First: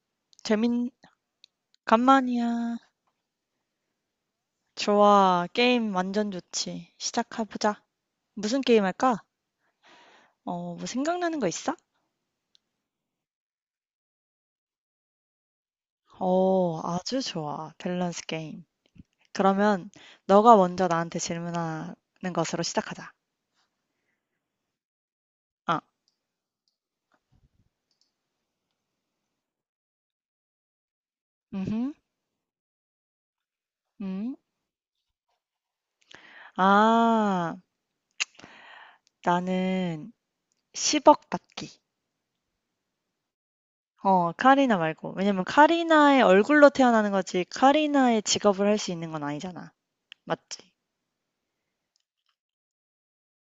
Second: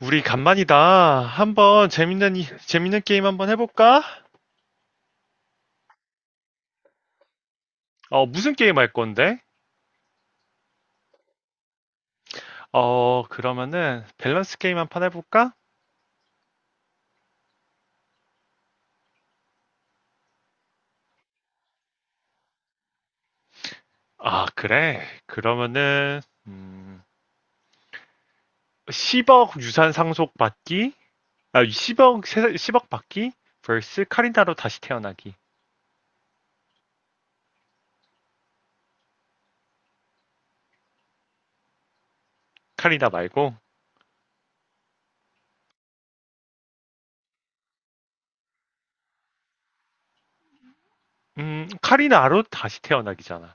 우리 재민, 간만이다. 한번 재밌는, 간만이야. 재밌는 게임 한번 해볼까? 좋아. 게임 완전 좋지. 시작해보자. 무슨 무슨 게임 게임 할 할까? 건데? 뭐 생각나는 거 있어? 그러면은, 밸런스 게임 한 판 해볼까? 아주 좋아. 밸런스 게임. 그러면 너가 먼저 나한테 질문하는 것으로 시작하자. 아, 그래. 아, 그러면은, 음, 10억 유산 상속 받기? 아, 음, 10억, 10억 받기? vs 음. 카리나로 다시 태어나기. 아, 나는 10억 받기. 카리나 말고, 카리나 말고. 왜냐면 카리나의 얼굴로 태어나는 거지, 카리나의 직업을 할 수 있는 건 아니잖아. 맞지? 카리나로 다시 태어나기잖아.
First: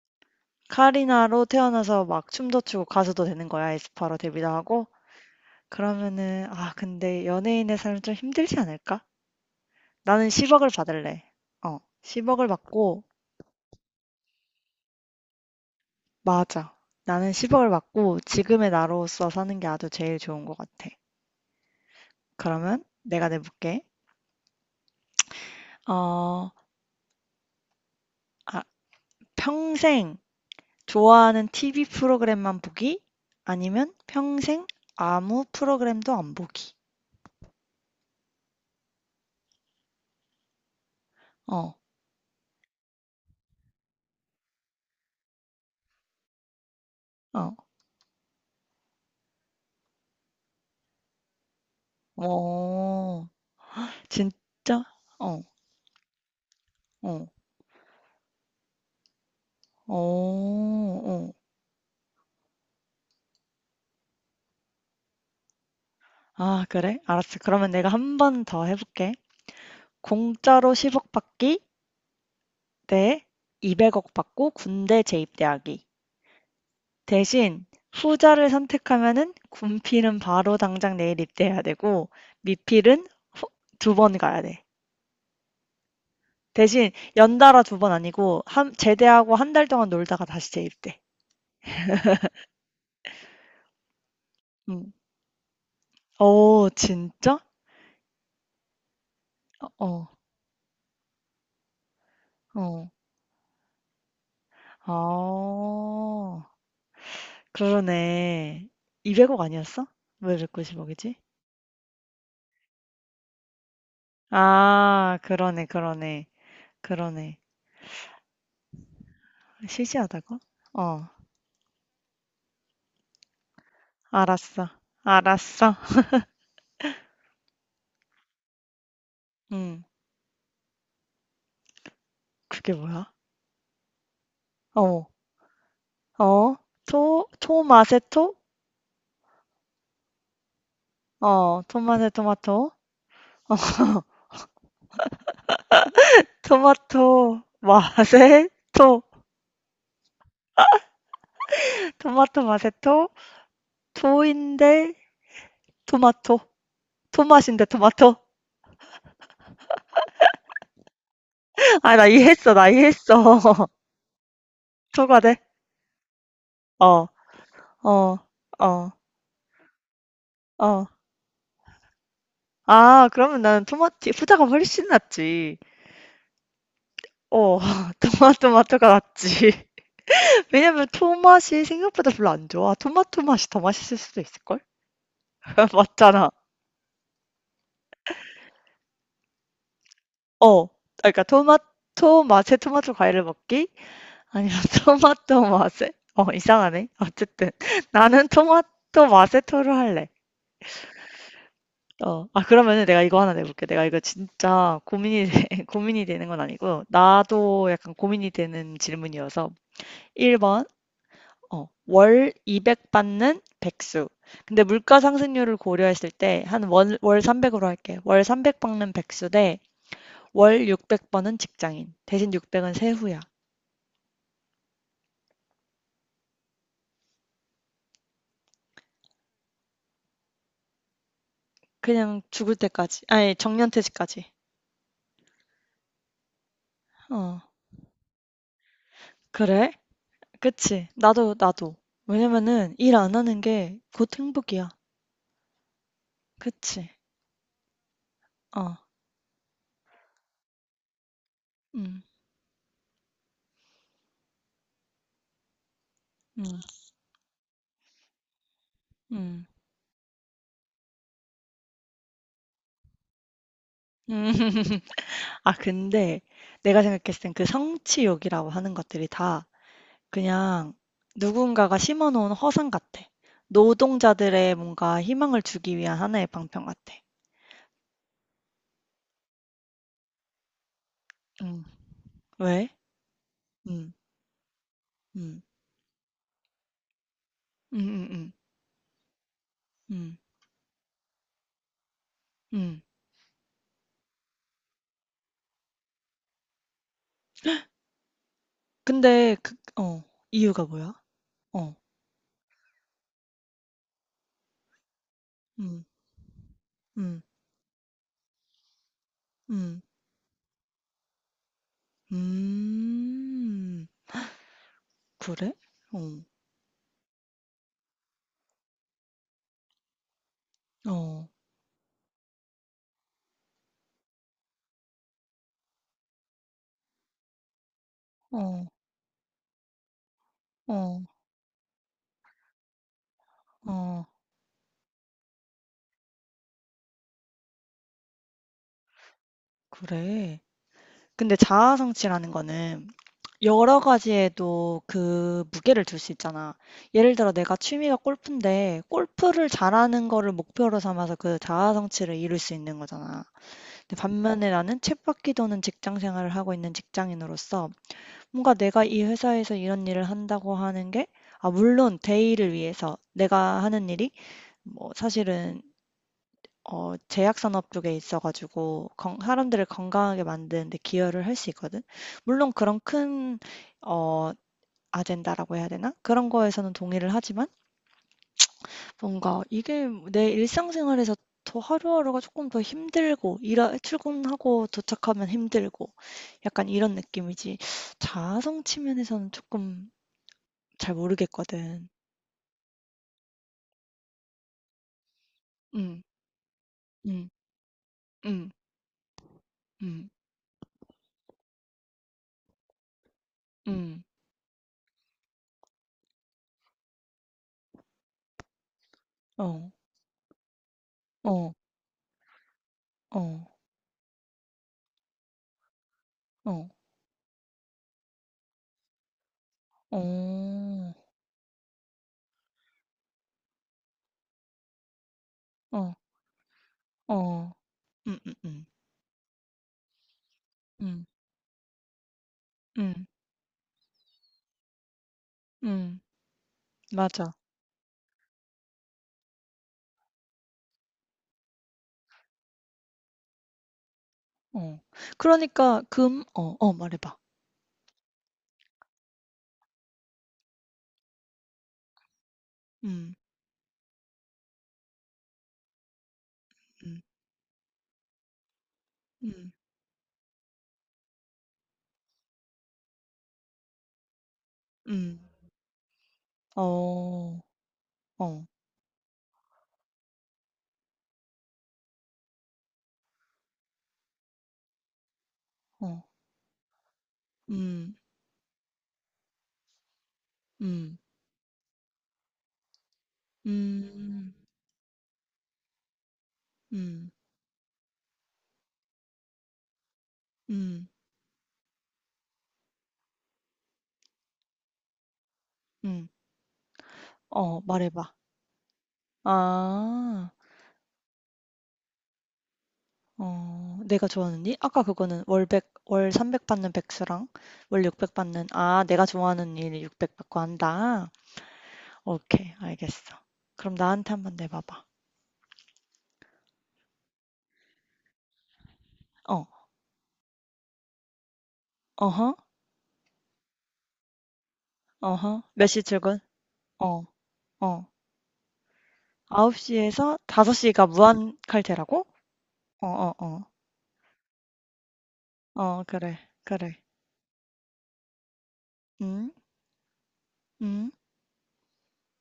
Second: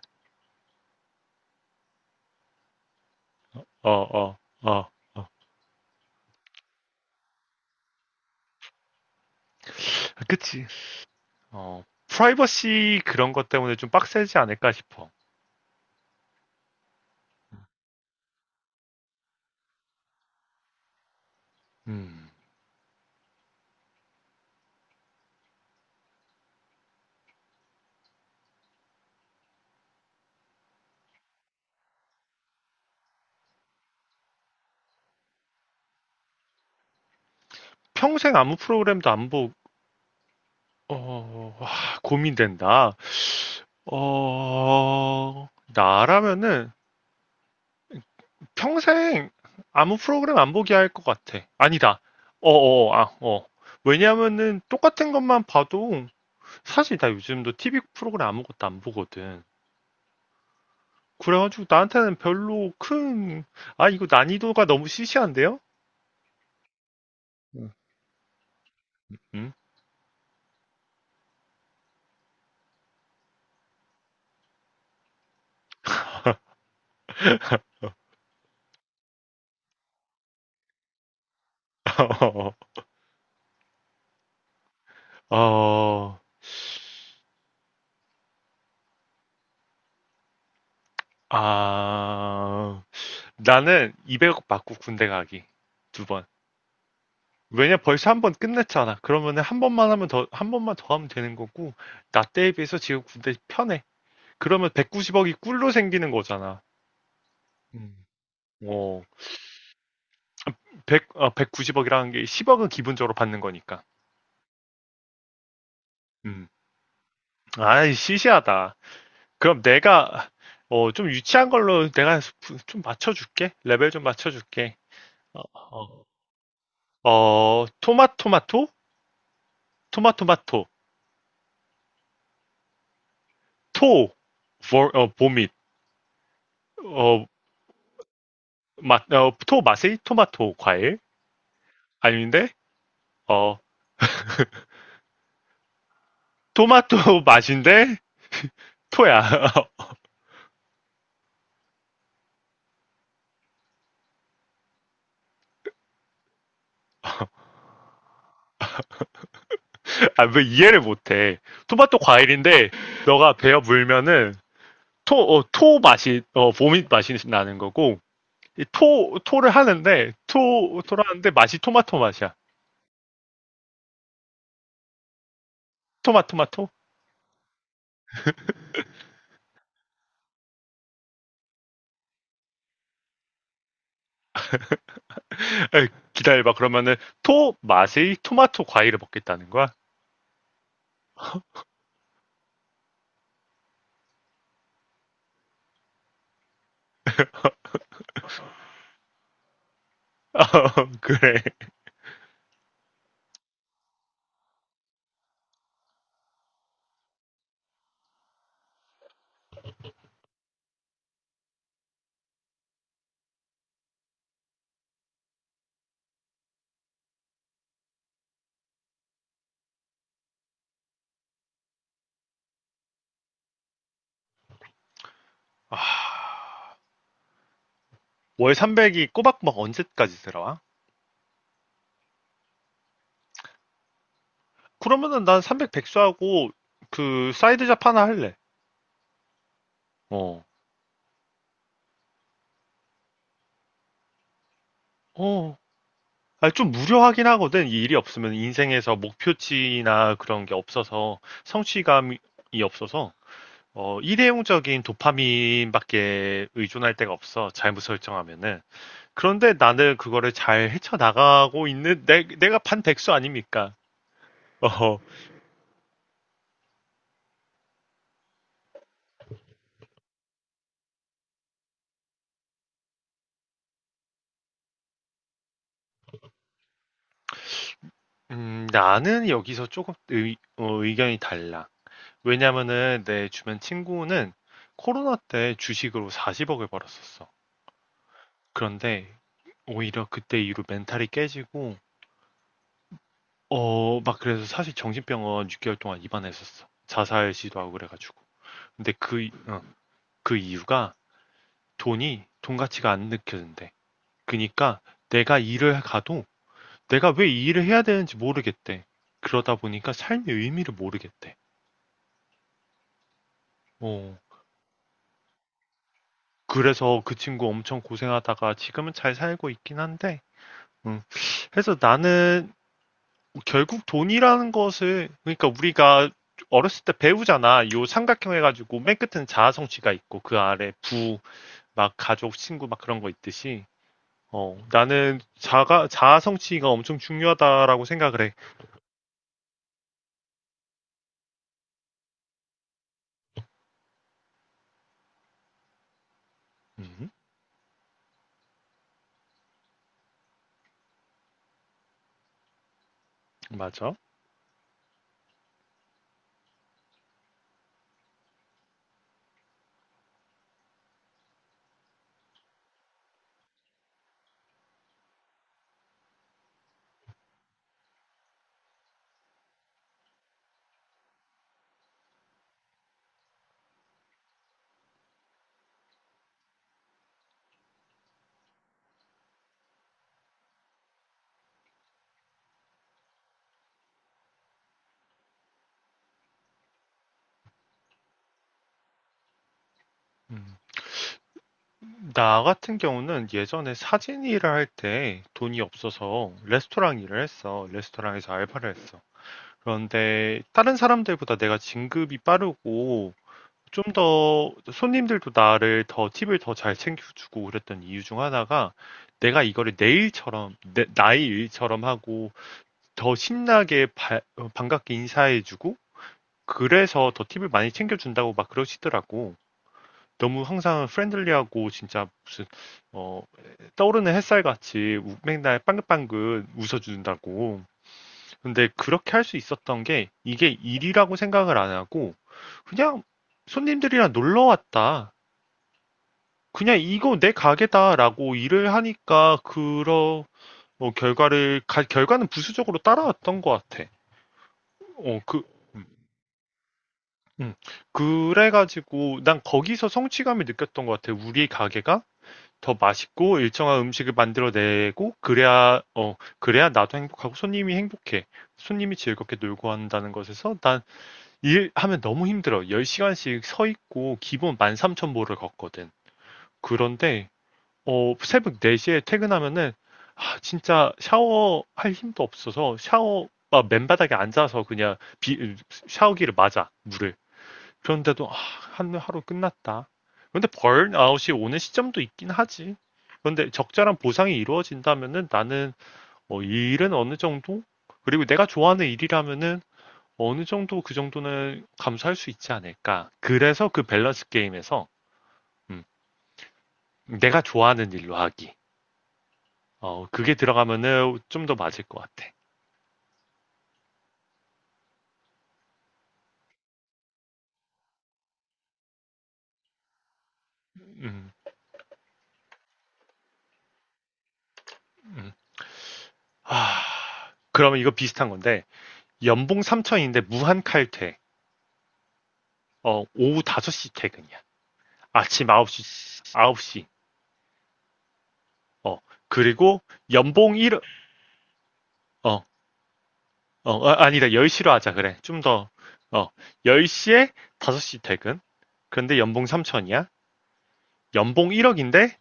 카리나로 태어나서 막 춤도 추고 가수도 되는 거야. 어, 에스파로 어, 데뷔도 하고. 어, 어. 그러면은 근데 연예인의 삶은 좀 힘들지 않을까? 나는 그치. 10억을 받을래. 10억을 프라이버시 받고 그런 것 때문에 좀 빡세지 않을까 싶어. 맞아. 나는 10억을 받고 지금의 나로서 사는 게 아주 제일 좋은 것 같아. 음. 그러면 내가 내볼게. 어, 아, 평생 좋아하는 TV 프로그램만 보기 아니면 평생 아무 프로그램도 안 보기. 평생 아무 프로그램도 안 보고, 와, 어, 고민된다. 어, 나라면은 어. 평생 아무 프로그램 안 보게 할 것 같아. 아니다. 어, 어, 어, 아, 오. 어. 왜냐면은 진짜? 똑같은 어, 것만 봐도 사실 나 어, 요즘도 TV 프로그램 아무것도 안 보거든. 어, 어. 그래가지고 나한테는 별로 큰, 아, 이거 난이도가 너무 시시한데요? 아, 그래? 알았어. 그러면 내가 한 번 더 해볼게. 음? 공짜로 10억 받기 대 200억 받고 군대 재입대하기. 대신 후자를 선택하면은 군필은 바로 당장 내일 입대해야 되고 미필은 두 번 가야 돼. 어, 대신 연달아 두 번 아니고 제대하고 한 달 동안 놀다가 다시 재입대. 아, 나는 200억 받고 음. 군대 가기. 두 번. 진짜? 왜냐 벌써 한 번 끝냈잖아. 그러면은 어, 한 번만 더 하면 되는 거고, 나 때에 비해서 어. 지금 군대 편해. 그러면 190억이 꿀로 생기는 아. 거잖아. 음. 그러네. 어, 200억 아니었어? 왜9 0억이 100, 지 아, 190억이라는 게 10억은 기본적으로 받는 거니까. 아, 그러네, 그러네, 음. 그러네. 아이, 시시하다. 그럼 시시하다고? 어, 좀 유치한 걸로 내가 좀 맞춰줄게. 레벨 좀 알았어, 맞춰줄게. 어, 알았어. 어. 토마토마토? 음, 토마토마토. 그게 뭐야? 토, 어, 보밋. 어, 어, 토, 토마세토? 토 맛이 토마토 과일 토마세 아닌데 토마토. 어 토마토 토마토, 맛인데 마세, 토. 토야 토마토 마세토. 토인데, 토마토. 토맛인데, 토마토. 아 왜 이해를 못해 아, 토마토 나 이해했어, 과일인데 나 너가 베어 이해했어. 물면은 토 토가 돼? 어 토 맛이 보밋 어, 맛이 나는 거고 어, 이 어, 토 토를 하는데 토 어. 토를 하는데 맛이 토마토 맛이야 그러면 나는 토마티 후자가 훨씬 낫지. 토마토마토 어 토마토마토가 낫지. 왜냐면 토맛이 생각보다 별로 안 좋아. 토마토 맛이 더 맛있을 수도 있을걸? 에, 맞잖아. 기다려봐 그러면은 토 맛의 토마토 과일을 먹겠다는 거야 어. 그러니까 토마토 맛에 토마토 과일을 먹기 아니면 토마토 맛에 이상하네. 어쨌든 나는 토마토 맛에 토를 할래. 그래 그러면은 내가 이거 하나 내볼게. 내가 이거 진짜 고민이 되는 건 아니고, 나도 약간 고민이 되는 질문이어서. 1번, 월 200 받는 백수. 근데 물가 상승률을 고려했을 때 한 월 300으로 할게. 월 300 받는 백수 대 월 600 버는 직장인. 대신 600은 세후야. 월 300이 꼬박꼬박 언제까지 들어와? 그냥 죽을 때까지. 아니, 정년퇴직까지. 그러면은 난 300 백수하고 그 어, 사이드 잡 하나 할래. 그래? 어. 그치. 나도, 나도. 왜냐면은 일 안 하는 게 곧 행복이야. 어. 아, 좀 그치. 무료하긴 하거든. 이 일이 없으면 어, 인생에서 목표치나 그런 게 없어서 음, 성취감이 없어서 일회용적인 도파민밖에 음, 의존할 데가 없어. 잘못 설정하면은. 음. 그런데 나는 그거를 잘 헤쳐나가고 있는 내가 반 백수 아닙니까? 음. 어, 근데 내가 생각했을 땐 그 성취욕이라고 하는 것들이 다 그냥 누군가가 심어놓은 허상 같아. 노동자들의 뭔가 희망을 주기 위한 하나의 방편 같아. 나는 여기서 조금 의견이 응. 달라. 왜? 왜냐면은 내 주변 응. 친구는 코로나 응. 때 주식으로 40억을 벌었었어. 응. 응. 응. 그런데 오히려 응. 그때 이후로 멘탈이 깨지고 응. 막 그래서 사실 정신병원 6개월 동안 입원했었어. 자살 시도하고 그래가지고. 근데 근데 그 이유가 뭐야? 이유가 어. 돈이 돈 가치가 안 느껴진대. 그니까 내가 일을 응. 가도 내가 응. 왜 이 일을 해야 되는지 모르겠대. 그러다 응. 보니까 삶의 의미를 모르겠대. 음. 어, 그래? 어. 그래서 그 친구 엄청 고생하다가 지금은 잘 살고 있긴 한데. 음. 어. 그래서 나는 결국 돈이라는 것을, 그러니까 우리가 어렸을 때 배우잖아. 요 삼각형 어. 해가지고 맨 끝에는 자아성취가 있고 그 아래 어. 부, 막 가족, 친구, 막 그런 거 있듯이. 어. 나는 자아성취가 엄청 중요하다라고 생각을 해. 그래. 근데 자아성취라는 거는 여러 가지에도 그 무게를 둘 수 있잖아. 음, 예를 들어 내가 취미가 골프인데 골프를 잘하는 거를 목표로 삼아서 그 자아 성취를 이룰 수 있는 거잖아. 맞아. 근데 반면에 나는 쳇바퀴 도는 직장 생활을 하고 있는 직장인으로서 뭔가 내가 이 회사에서 이런 일을 한다고 하는 게 물론 대의를 위해서 내가 하는 일이 뭐 사실은 제약산업 쪽에 있어가지고 사람들을 건강하게 만드는 데 기여를 할 수 있거든. 물론 그런 큰 어, 아젠다라고 해야 되나? 그런 거에서는 동의를 하지만 뭔가 이게 내 일상생활에서 더 하루하루가 조금 더 힘들고 일하 출근하고 도착하면 힘들고 약간 이런 느낌이지 자아성 측면에서는 조금 음. 잘 모르겠거든. 나 같은 경우는 예전에 사진 일을 할 때 돈이 음. 없어서 레스토랑 일을 음. 했어. 레스토랑에서 음. 알바를 했어. 음. 그런데 다른 사람들보다 내가 진급이 빠르고 좀 음. 더 손님들도 나를 더 팁을 더 잘 챙겨주고 그랬던 이유 중 하나가 내가 어. 이거를 내 일처럼, 나의 어. 일처럼 하고 더 어. 신나게 반갑게 인사해주고 어. 그래서 더 팁을 많이 챙겨준다고 막 그러시더라고. 너무 항상 어. 프렌들리하고 진짜 무슨 어, 떠오르는 햇살같이 맨날 어. 빵긋빵긋 어. 웃어준다고. 음. 근데 그렇게 할 수 있었던 게 이게 음. 일이라고 생각을 안 하고 그냥 음. 손님들이랑 놀러 왔다. 음, 음, 그냥 이거 맞아. 내 가게다라고 일을 하니까 그런 결과는 부수적으로 따라왔던 것 같아. 어. 어, 그, 그러니까 금 어. 말해 봐. 음. 그래가지고 난 거기서 성취감을 느꼈던 것 같아. 우리 가게가 더 음. 맛있고 일정한 음식을 만들어내고 그래야 나도 음. 행복하고 손님이 행복해. 손님이 즐겁게 음. 놀고 한다는 것에서 난 일하면 너무 힘들어. 10시간씩 서 있고 기본 음. 13,000보를 걷거든. 그런데 어. 어. 새벽 4시에 퇴근하면은, 아, 진짜 샤워할 힘도 없어서 아, 맨바닥에 앉아서 그냥 어. 샤워기를 맞아, 물을. 음. 그런데도, 아, 한 하루 끝났다. 근데 음. 번아웃이 오는 시점도 있긴 하지. 그런데 적절한 음. 보상이 이루어진다면은 나는, 이 일은 음. 어느 정도? 그리고 내가 좋아하는 일이라면은 어느 정도 음. 그 정도는 감수할 수 있지 않을까. 그래서 그 밸런스 게임에서, 음, 음. 내가 말해 좋아하는 봐. 일로 하기. 아. 그게 들어가면은 좀 더 맞을 것 같아. 내가 좋아하는 일? 아까 그거는 월백월300 받는 백수랑 월 600 받는 아, 내가 좋아하는 일 600 받고 한다. 음, 오케이. 알겠어. 그럼 나한테 한번 내봐 봐. 음. 하, 그러면 이거 비슷한 건데, 어. 연봉 3천인데 무한 칼퇴. 어허. 오후 5시 퇴근이야. 어허. 아침 몇 시 출근? 9시, 9시. 어. 어. 어, 아홉 시 그리고 에서 다섯 연봉 시 1, 가 무한 칼퇴라고? 어, 어, 어, 어. 아니다. 10시로 하자. 그래. 좀 더, 어 그래, 어, 그래. 10시에 5시 퇴근. 근데 음. 연봉 3천이야. 음. 연봉 1억인데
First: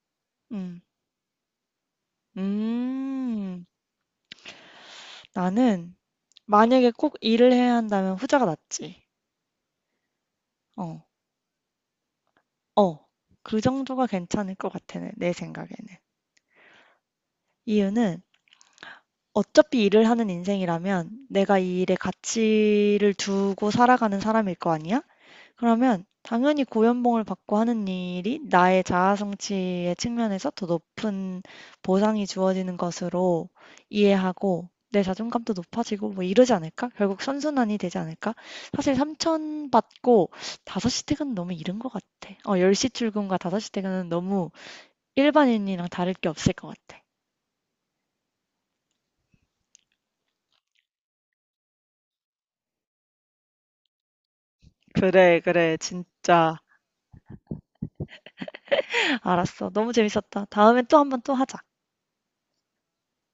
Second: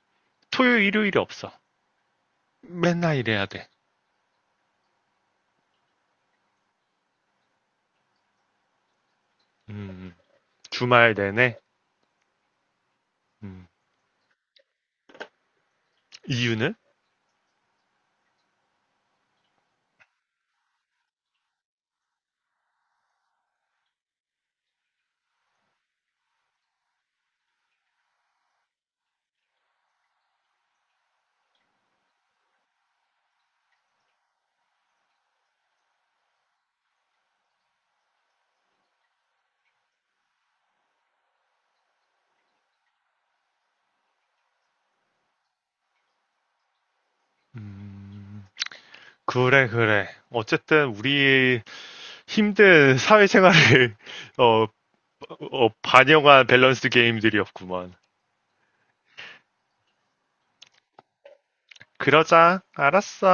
음. 토요일, 일요일이 없어. 맨날 일해야 돼. 음. 나는 만약에 꼭 일을 해야 한다면 후자가 낫지. 음, 어. 주말 내내. 어. 그 음, 정도가 괜찮을 것 같아. 내, 내 생각에는. 이유는? 이유는 어차피 일을 하는 인생이라면 내가 이 일에 가치를 두고 살아가는 사람일 거 아니야? 그러면 당연히 고연봉을 받고 하는 일이 나의 자아 성취의 측면에서 더 높은 보상이 주어지는 것으로 이해하고 내 자존감도 높아지고 뭐 이러지 않을까? 결국 선순환이 되지 않을까? 사실 3천 받고 5시 퇴근은 너무 이른 것 같아. 10시 출근과 5시 퇴근은 너무 일반인이랑 다를 게 없을 것 같아. 음, 그래, 그래. 어쨌든 우리 힘든 사회생활을 어, 그래, 그래, 반영한 진짜. 밸런스 게임들이었구먼. 알았어. 너무 재밌었다. 다음에 또 한번 또 하자. 그러자. 알았어.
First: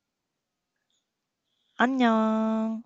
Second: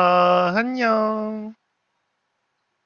안녕. 안녕.